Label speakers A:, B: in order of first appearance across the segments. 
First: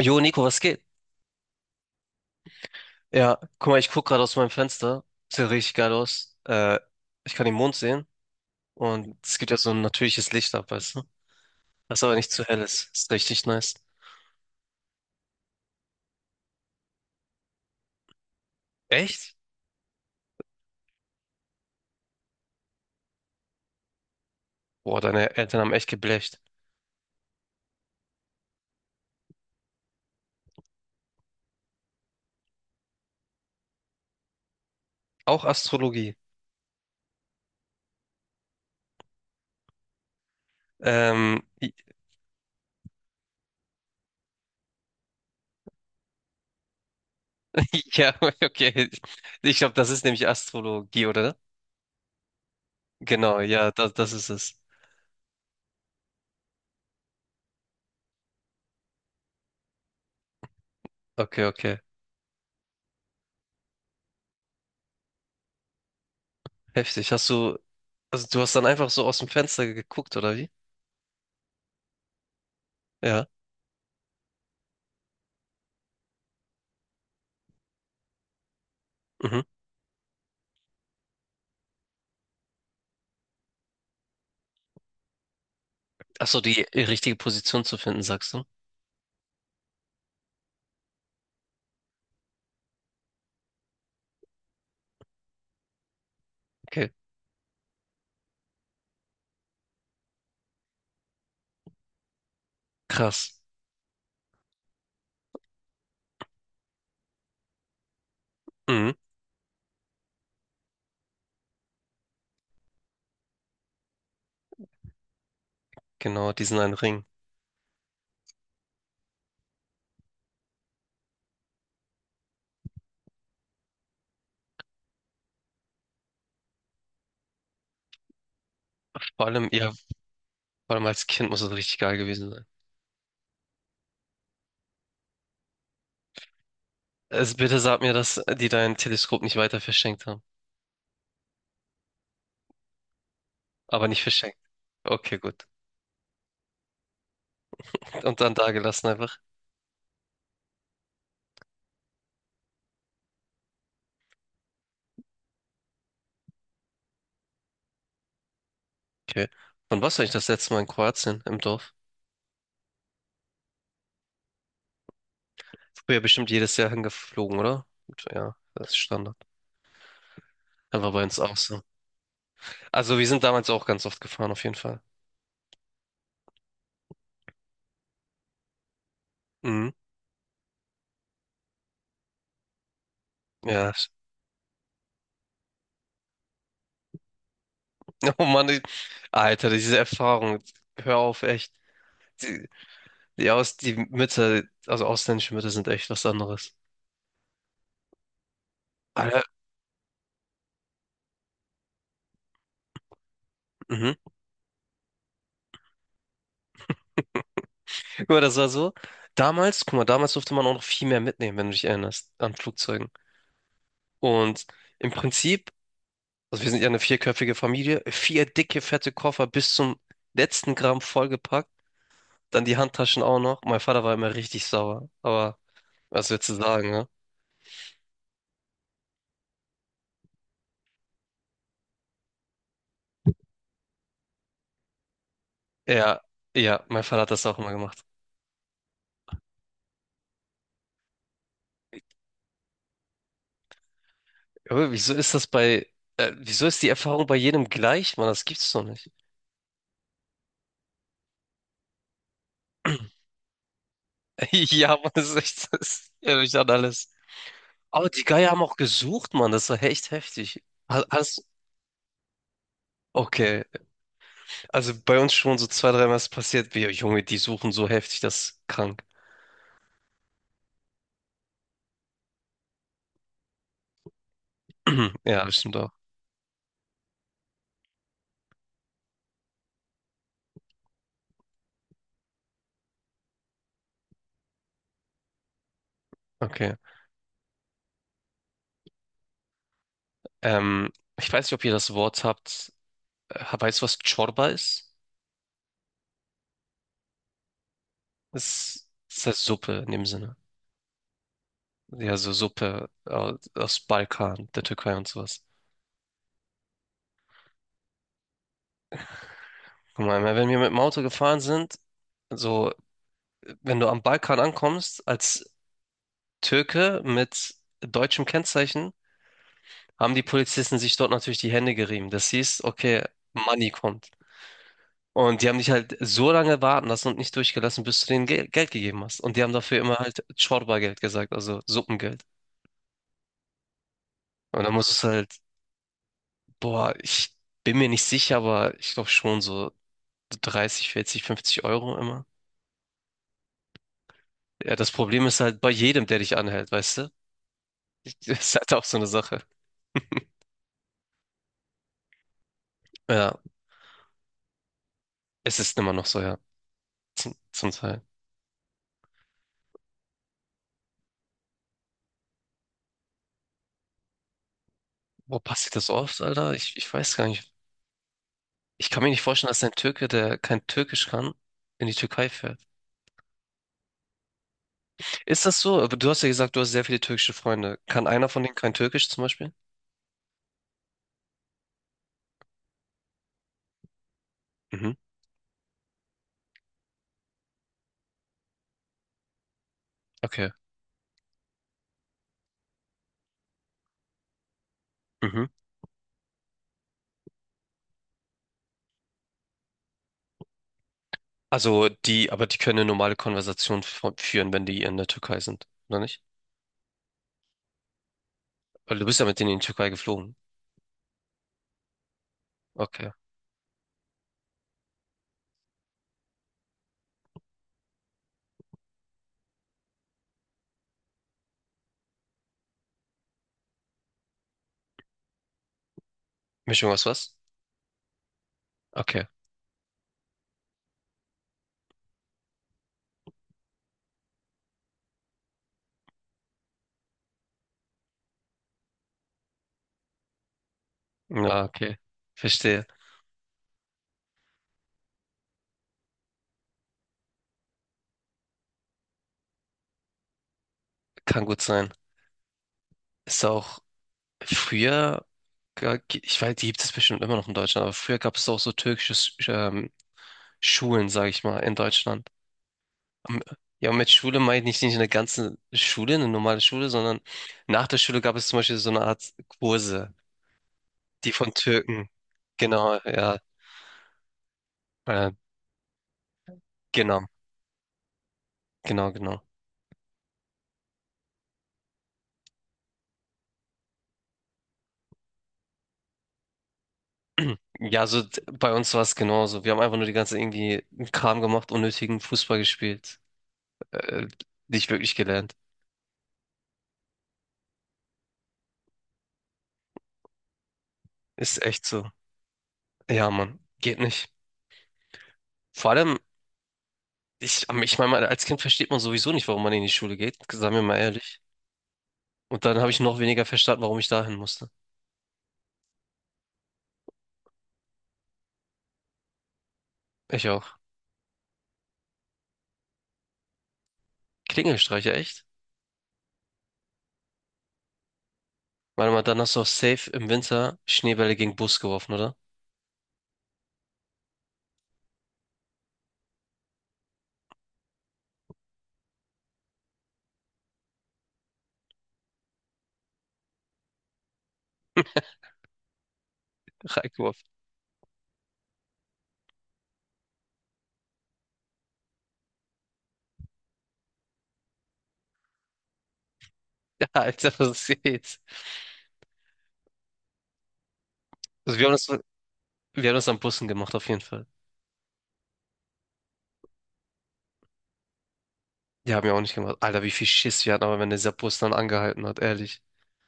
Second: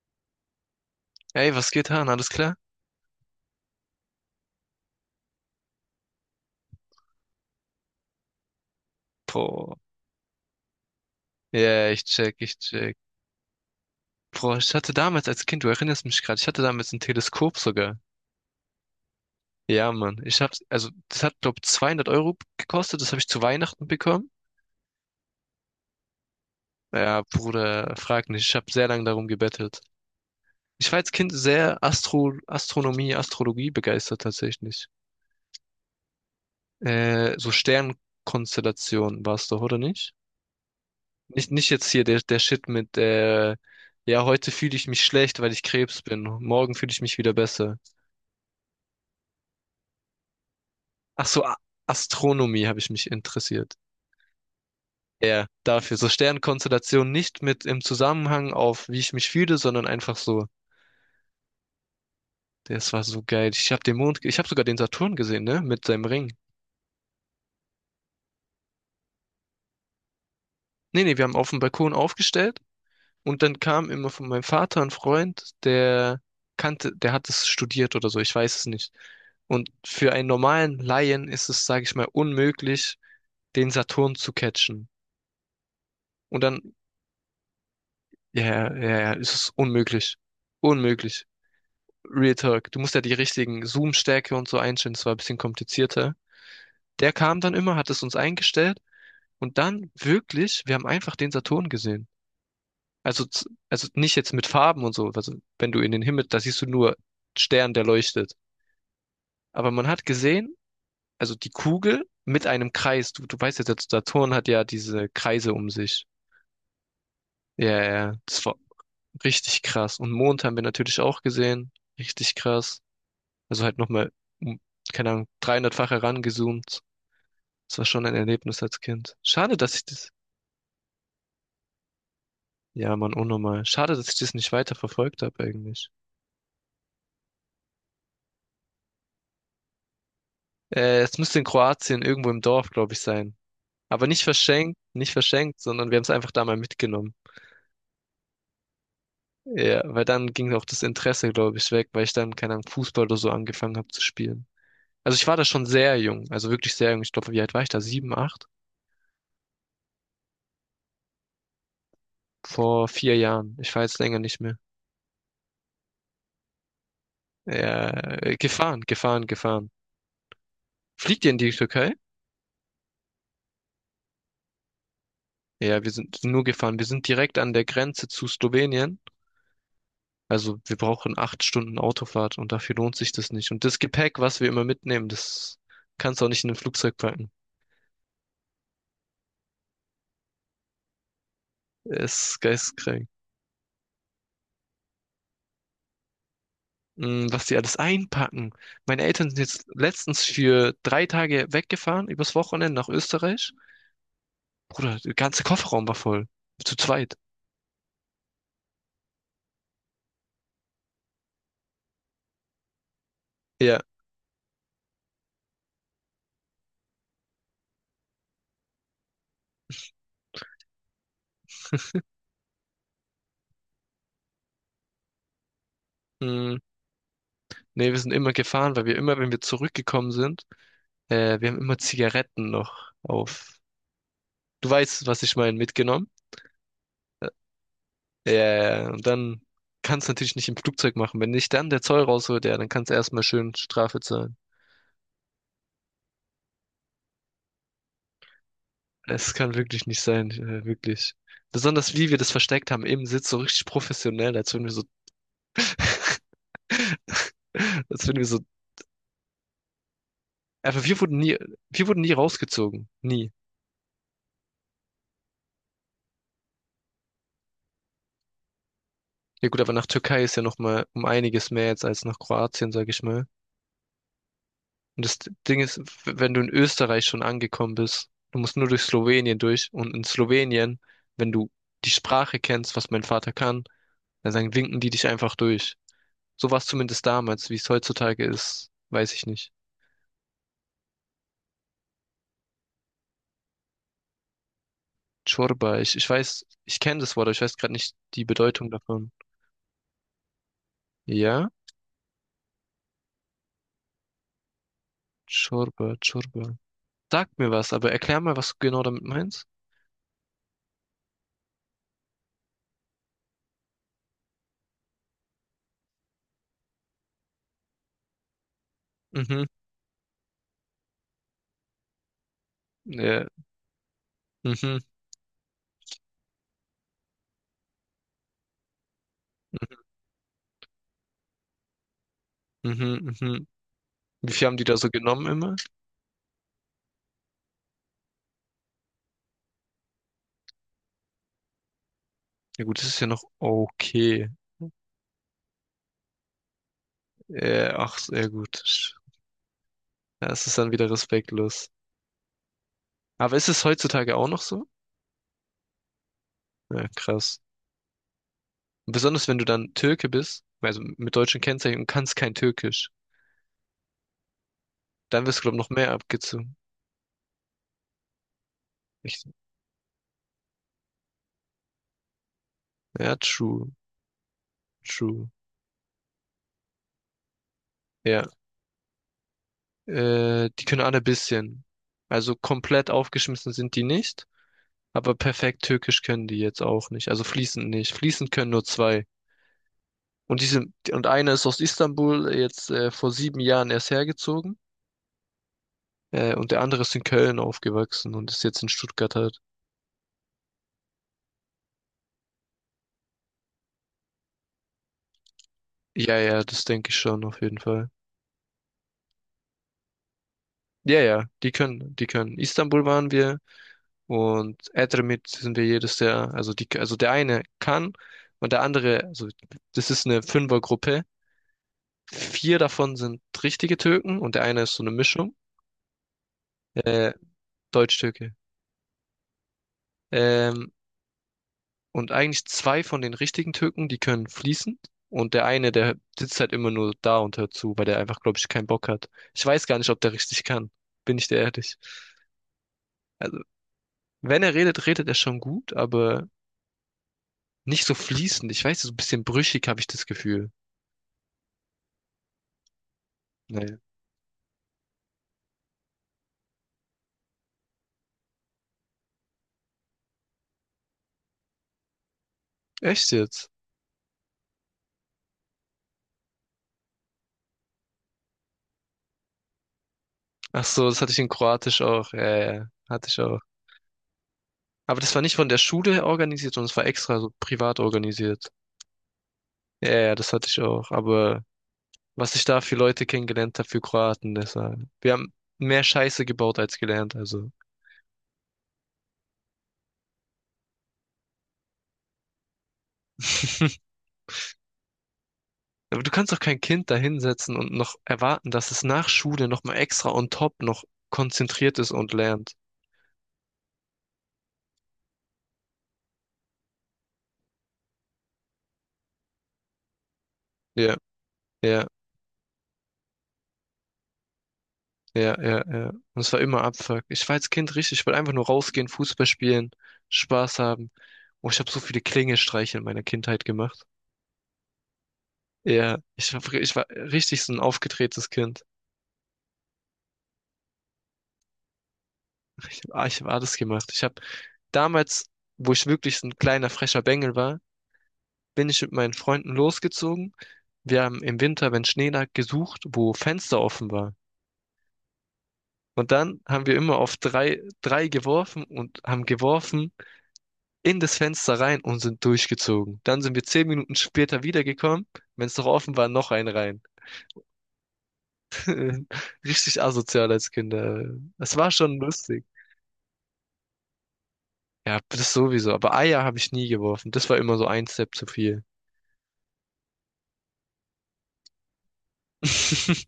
A: Jo, Nico, was geht?
B: Ey, was geht, Han? Alles klar?
A: Ja, guck mal, ich guck gerade aus meinem Fenster. Sieht ja richtig geil aus. Ich kann den Mond sehen und es gibt ja so
B: Boah.
A: ein natürliches Licht ab, weißt du?
B: Ja,
A: Das
B: ich
A: aber nicht
B: check,
A: zu
B: ich
A: hell ist.
B: check.
A: Ist richtig nice.
B: Boah, ich hatte damals als Kind, du erinnerst mich gerade, ich hatte damals ein Teleskop sogar.
A: Echt?
B: Ja, Mann. Ich hab's, das hat, glaub, 200 Euro gekostet. Das habe ich zu Weihnachten bekommen.
A: Boah, deine Eltern haben echt geblecht.
B: Ja, Bruder, frag nicht. Ich habe sehr lange darum gebettelt. Ich war als Kind sehr Astronomie, Astrologie begeistert tatsächlich.
A: Auch Astrologie.
B: So Sternkonstellationen war's doch, oder nicht?
A: Ähm,
B: Nicht jetzt hier der Shit mit, ja, heute fühle ich mich schlecht, weil ich Krebs bin. Morgen fühle ich mich wieder besser.
A: ja, okay. Ich glaube, das ist nämlich Astrologie,
B: Ach
A: oder?
B: so, A- Astronomie habe ich mich
A: Genau, ja,
B: interessiert.
A: das ist es.
B: Ja, dafür. So Sternkonstellationen nicht mit im Zusammenhang auf, wie ich mich fühle, sondern einfach so.
A: Okay, okay.
B: Das war so geil. Ich habe sogar den Saturn gesehen, ne? Mit seinem Ring.
A: Heftig. Also du hast dann einfach so aus dem Fenster geguckt, oder wie?
B: Nee, nee, wir haben auf dem Balkon aufgestellt.
A: Ja.
B: Und dann kam immer von meinem Vater ein Freund, der hat es studiert oder so, ich weiß es nicht.
A: Mhm.
B: Und für einen normalen Laien ist es, sage ich mal, unmöglich, den Saturn zu catchen.
A: Ach so,
B: Und
A: die
B: dann,
A: richtige Position zu finden, sagst
B: ja,
A: du?
B: ja, ja, ja, es ist unmöglich. Unmöglich. Real Talk. Du musst ja die richtigen Zoom-Stärke und so einstellen, das war ein bisschen komplizierter.
A: Okay.
B: Der kam dann immer, hat es uns eingestellt und dann wirklich, wir haben einfach den Saturn gesehen.
A: Krass.
B: Also nicht jetzt mit Farben und so. Also wenn du in den Himmel, da siehst du nur Stern, der leuchtet.
A: Mhm.
B: Aber man hat gesehen, also die Kugel mit einem Kreis. Du weißt ja, der Saturn hat ja diese Kreise um sich.
A: Genau, diesen einen Ring.
B: Ja. Das war richtig krass. Und Mond haben wir natürlich auch gesehen. Richtig krass. Also halt nochmal, um, keine Ahnung, 300-fach herangezoomt. Das war schon ein Erlebnis als Kind.
A: Vor allem,
B: Schade,
A: ja,
B: dass ich das,
A: vor allem als Kind muss es richtig geil gewesen sein.
B: ja, Mann, unnormal. Schade, dass ich das nicht weiter verfolgt habe eigentlich.
A: Also bitte sag mir, dass die dein Teleskop nicht weiter verschenkt haben.
B: Es müsste in Kroatien irgendwo im Dorf, glaube ich, sein.
A: Aber nicht
B: Aber nicht
A: verschenkt.
B: verschenkt, nicht
A: Okay, gut.
B: verschenkt, sondern wir haben es einfach da mal mitgenommen.
A: Und dann da gelassen einfach.
B: Ja, weil dann ging auch das Interesse, glaube ich, weg, weil ich dann, keine Ahnung, Fußball oder so angefangen habe zu spielen. Also ich war da schon sehr jung, also wirklich sehr jung. Ich glaube, wie alt war ich da? Sieben, acht?
A: Okay. Wann warst du eigentlich das letzte Mal in Kroatien im Dorf?
B: Vor 4 Jahren. Ich war jetzt länger nicht mehr.
A: Früher bestimmt jedes Jahr hingeflogen, oder?
B: Ja,
A: Gut, ja,
B: äh,
A: das ist
B: gefahren,
A: Standard.
B: gefahren, gefahren.
A: Dann war bei uns
B: Fliegt ihr
A: auch
B: in die
A: so.
B: Türkei?
A: Also wir sind damals auch ganz oft gefahren, auf jeden Fall.
B: Ja, wir sind nur gefahren. Wir sind direkt an der Grenze zu Slowenien.
A: Mhm.
B: Also wir brauchen 8 Stunden Autofahrt und dafür lohnt sich das nicht. Und
A: Ja.
B: das Gepäck, was wir immer mitnehmen, das kannst du auch nicht in ein Flugzeug packen.
A: Oh Mann, Alter, diese Erfahrung. Hör auf, echt.
B: Ist geisteskrank.
A: Ja, also ausländische Mütter sind echt was anderes.
B: Mm. Was die alles einpacken. Meine Eltern
A: Alter,
B: sind jetzt letztens für 3 Tage weggefahren, übers Wochenende nach Österreich.
A: mhm.
B: Bruder, der ganze Kofferraum war voll. Zu zweit.
A: Guck mal, das war so. Damals, guck mal, damals durfte man auch noch viel mehr mitnehmen, wenn du dich erinnerst, an Flugzeugen.
B: Ja.
A: Und im Prinzip, also wir sind ja eine vierköpfige Familie, vier dicke, fette Koffer bis zum letzten Gramm vollgepackt, dann die Handtaschen auch noch. Mein Vater war immer richtig sauer, aber was willst du
B: Mm.
A: sagen, ne?
B: Nee, wir sind immer gefahren, weil wir immer, wenn wir zurückgekommen sind, wir haben immer Zigaretten noch auf. Du weißt, was ich meine,
A: Ja,
B: mitgenommen.
A: ja, mein Vater hat das
B: Äh,
A: auch immer gemacht.
B: ja. und dann kannst du natürlich nicht im Flugzeug machen. Wenn nicht dann der Zoll rausholt, ja, dann kannst du erstmal schön Strafe zahlen.
A: Aber wieso ist die Erfahrung bei jedem gleich, Mann? Das gibt's doch nicht.
B: Es kann wirklich nicht sein, wirklich. Besonders wie wir das versteckt haben im Sitz, so richtig professionell, als würden wir
A: Ja,
B: so,
A: Mann, das ist echt, das erinnert mich an alles. Aber die
B: als würden wir
A: Geier
B: so,
A: haben auch gesucht, Mann, das war echt heftig. Ha-
B: einfach
A: Hast,
B: wir wurden nie rausgezogen, nie.
A: okay, also bei uns schon so zwei, dreimal ist passiert, wir, Junge, die suchen so heftig, das ist krank.
B: Ja gut, aber nach Türkei ist ja noch mal um einiges mehr jetzt als nach Kroatien, sag ich mal. Und das
A: Ja, das stimmt
B: Ding
A: auch.
B: ist, wenn du in Österreich schon angekommen bist, du musst nur durch Slowenien durch und in Slowenien, wenn du die Sprache kennst, was mein Vater kann, dann sagen, winken die dich einfach durch. So
A: Okay.
B: war es zumindest damals, wie es heutzutage ist, weiß ich nicht.
A: Ähm, Ich weiß nicht, ob ihr das Wort habt. Weißt du, was Chorba ist?
B: Chorba. Ich weiß, ich kenne das Wort, aber ich weiß gerade nicht die
A: Das,
B: Bedeutung
A: das
B: davon.
A: heißt Suppe in dem Sinne.
B: Ja?
A: Ja, so Suppe aus Balkan, der Türkei und sowas.
B: Chorba, Chorba. Sag mir was, aber erklär mal, was du genau damit meinst.
A: Guck mal, wenn wir mit dem Auto gefahren sind, so, wenn du am Balkan ankommst, als Türke mit deutschem Kennzeichen,
B: Mhm.
A: haben die Polizisten sich dort natürlich die Hände gerieben. Das hieß, okay,
B: Ja.
A: Money kommt.
B: Mhm.
A: Und die haben dich halt so lange warten lassen und nicht durchgelassen, bis du denen Geld gegeben hast. Und die haben dafür immer halt Çorba-Geld gesagt, also Suppengeld.
B: Mhm. Mhm. Wie
A: Und
B: viel
A: dann
B: haben die da
A: musstest du
B: so
A: halt,
B: genommen immer?
A: boah, ich bin mir nicht sicher, aber ich glaube schon so 30, 40, 50 € immer.
B: Ja gut, das ist ja noch okay.
A: Ja, das Problem ist halt bei jedem, der dich anhält, weißt du?
B: Äh, ach,
A: Das
B: sehr
A: ist halt auch
B: gut.
A: so eine Sache.
B: Ja, es ist dann wieder respektlos.
A: Ja,
B: Aber ist es heutzutage auch noch so?
A: es ist immer noch so, ja,
B: Ja,
A: zum,
B: krass.
A: zum Teil.
B: Besonders wenn du dann Türke bist, also mit deutschen Kennzeichen und kannst kein Türkisch,
A: Wo
B: dann wirst du,
A: passiert
B: glaube ich,
A: das
B: noch mehr
A: oft, Alter?
B: abgezogen.
A: Ich weiß gar nicht. Ich kann mir nicht
B: Echt?
A: vorstellen, dass ein Türke, der kein Türkisch kann, in die Türkei fährt.
B: Ja, true.
A: Ist
B: True.
A: das so? Aber du hast ja gesagt, du hast sehr viele türkische Freunde. Kann einer von
B: Ja.
A: denen kein Türkisch zum Beispiel?
B: Die können alle ein bisschen. Also komplett aufgeschmissen sind die nicht,
A: Mhm.
B: aber perfekt Türkisch können die jetzt auch nicht. Also fließend nicht. Fließend können nur zwei.
A: Okay.
B: Und diese, und einer ist aus Istanbul jetzt vor 7 Jahren erst hergezogen.
A: Mhm.
B: Und der andere ist in Köln aufgewachsen und ist jetzt in Stuttgart halt.
A: Aber die können eine normale Konversation führen, wenn die in der Türkei sind, oder nicht?
B: Ja, ja, das denke ich schon auf jeden Fall.
A: Weil du bist ja mit denen in die Türkei geflogen.
B: Ja, die können. Istanbul
A: Okay.
B: waren wir. Und Edremit sind wir jedes der, also die, also der eine kann und der andere, also das ist eine Fünfergruppe. Vier davon sind richtige Türken und der eine ist so eine Mischung,
A: Mischung aus
B: äh,
A: was?
B: Deutsch-Türke.
A: Okay.
B: Ähm, und eigentlich zwei von den richtigen Türken, die können fließend. Und der eine, der sitzt halt immer nur da und hört zu, weil der einfach, glaube ich, keinen Bock hat. Ich weiß gar nicht, ob der richtig kann. Bin ich dir
A: Ja,
B: ehrlich.
A: okay. Verstehe.
B: Also, wenn er redet, redet er schon gut, aber nicht so fließend. Ich weiß, so ein bisschen brüchig habe ich das Gefühl.
A: Kann gut sein. Ist auch
B: Naja.
A: früher. Ich weiß, die gibt es bestimmt immer noch in Deutschland, aber früher gab es auch so türkische Schulen, sage ich mal, in Deutschland.
B: Echt
A: Am-
B: jetzt?
A: Ja, und mit Schule meine ich nicht eine ganze Schule, eine normale Schule, sondern nach der Schule gab es zum Beispiel so eine Art Kurse,
B: Ach so, das
A: die
B: hatte ich in
A: von
B: Kroatisch
A: Türken.
B: auch. Ja, ja, ja,
A: Genau,
B: hatte
A: ja,
B: ich auch. Aber
A: äh,
B: das war nicht von der Schule organisiert, sondern es war
A: genau,
B: extra so privat organisiert.
A: genau, genau.
B: Ja, ja, das hatte ich auch. Aber was ich da für Leute kennengelernt habe, für Kroaten, das war, wir haben mehr Scheiße gebaut als gelernt, also.
A: Ja, so bei uns war es genauso. Wir haben einfach nur die ganze irgendwie Kram gemacht, unnötigen Fußball gespielt, äh, nicht wirklich gelernt.
B: Aber du kannst doch kein Kind da hinsetzen und noch erwarten, dass es nach Schule nochmal extra on top noch
A: Ist echt
B: konzentriert
A: so.
B: ist und lernt.
A: Ja, Mann, geht nicht. Vor allem, ich meine, als Kind versteht man sowieso nicht, warum man in die Schule geht, sagen wir mal
B: Ja,
A: ehrlich.
B: ja.
A: Und dann habe ich noch weniger verstanden, warum ich dahin musste.
B: Ja, ja, ja. Und es war immer Abfuck. Ich war als Kind richtig, ich wollte einfach nur rausgehen, Fußball spielen,
A: Ich auch.
B: Spaß haben. Oh, ich habe so viele Klingelstreiche in meiner Kindheit gemacht.
A: Klingelstreicher, echt?
B: Ja, ich war richtig so ein aufgedrehtes Kind.
A: Warte mal, dann hast du auch safe im Winter Schneebälle gegen Bus geworfen, oder?
B: Ich hab alles gemacht. Ich habe damals, wo ich wirklich so ein kleiner frecher Bengel war, bin ich mit meinen Freunden losgezogen. Wir haben im Winter, wenn Schnee lag, gesucht, wo Fenster offen war. Und dann haben wir immer auf
A: Reingeworfen.
B: drei, drei geworfen und haben geworfen in das Fenster rein und sind durchgezogen. Dann sind wir 10 Minuten später wiedergekommen. Wenn es noch offen war, noch einen rein.
A: Ja, Alter, was geht's?
B: Richtig asozial als Kinder. Es
A: Also wir
B: war
A: haben das,
B: schon lustig.
A: wir haben das an Bussen gemacht, auf jeden Fall.
B: Ja, das sowieso. Aber Eier habe ich nie geworfen. Das war immer so ein Step zu viel.
A: Die haben ja auch nicht gemacht. Alter, wie viel Schiss wir hatten, aber wenn dieser Bus dann angehalten hat, ehrlich.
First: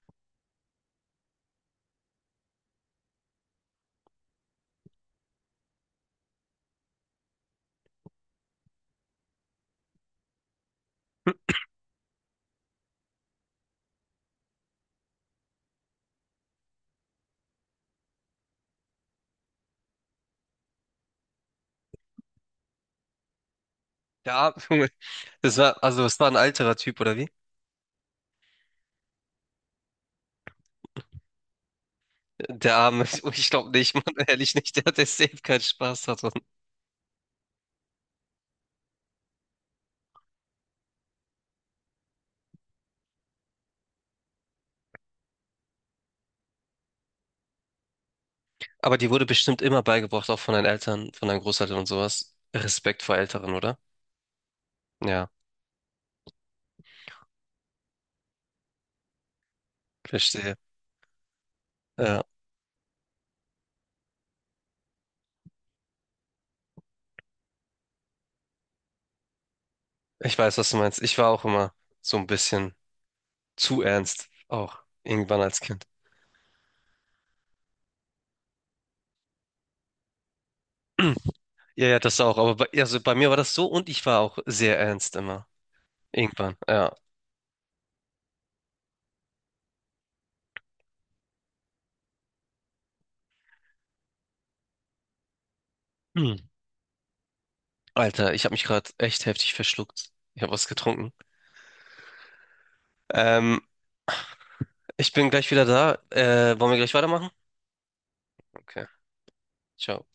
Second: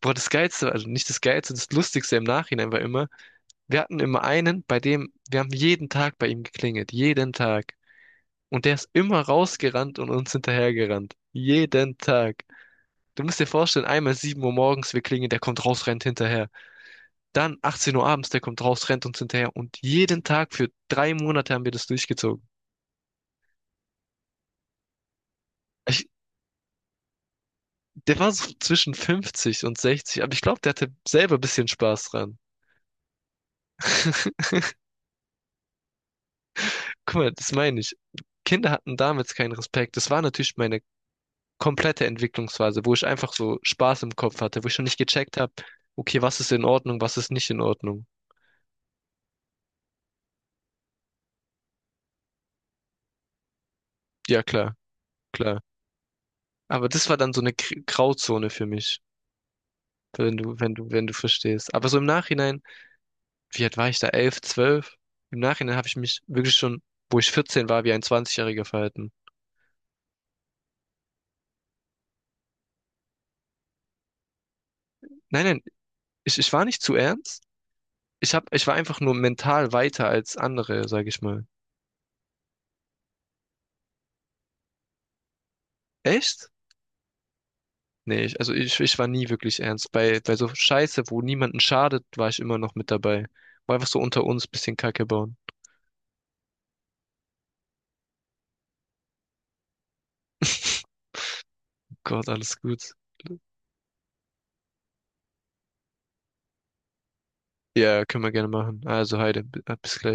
B: Boah, das Geilste, also nicht das Geilste, das Lustigste im Nachhinein war immer, wir hatten immer einen, bei dem, wir haben jeden Tag bei ihm geklingelt. Jeden Tag. Und der ist immer rausgerannt und uns hinterhergerannt. Jeden Tag. Du musst dir vorstellen, einmal 7 Uhr morgens, wir klingeln, der kommt raus, rennt hinterher. Dann 18 Uhr abends, der kommt raus, rennt uns hinterher. Und jeden Tag für 3 Monate haben wir das durchgezogen.
A: Der Arme, Junge. Also
B: Ich,
A: das war ein alterer Typ, oder wie?
B: der war so zwischen 50 und 60, aber ich glaube, der hatte selber ein bisschen Spaß dran.
A: Der Arme, ich glaube nicht, Mann, ehrlich nicht, der hat der safe keinen Spaß hat.
B: Guck mal, das meine ich. Kinder hatten damals keinen Respekt. Das war natürlich meine komplette Entwicklungsphase, wo ich einfach so Spaß im Kopf hatte, wo ich schon nicht gecheckt habe, okay, was ist in Ordnung, was ist nicht in Ordnung.
A: Aber dir wurde bestimmt immer beigebracht, auch von deinen Eltern, von deinen Großeltern und sowas. Respekt vor Älteren, oder?
B: Ja, klar,
A: Ja,
B: klar. Aber das war dann so eine Grauzone für mich. Wenn
A: verstehe.
B: du, wenn du, wenn du verstehst. Aber so im
A: Ja,
B: Nachhinein, wie alt war ich da? Elf, zwölf. Im Nachhinein habe ich mich wirklich schon, wo ich 14 war, wie ein 20-Jähriger verhalten.
A: ich weiß, was du meinst. Ich war auch immer so ein bisschen zu ernst, auch irgendwann
B: Nein,
A: als
B: nein,
A: Kind.
B: ich, ich war nicht zu ernst. Ich war einfach nur mental weiter als andere, sage ich mal.
A: Ja, ja, das auch. Aber also bei mir war das so und ich war auch sehr ernst immer.
B: Echt?
A: Irgendwann, ja.
B: Nee, ich war nie wirklich ernst. Bei so Scheiße, wo niemanden schadet, war ich immer noch mit dabei. War einfach so unter uns bisschen Kacke bauen.
A: Hm. Alter, ich habe mich gerade echt heftig verschluckt. Ich habe was getrunken.
B: Gott, alles gut.
A: Ähm, Ich bin gleich wieder da. Wollen wir gleich weitermachen?
B: Ja, können wir gerne machen.
A: Okay,
B: Also, bis
A: ciao.
B: gleich.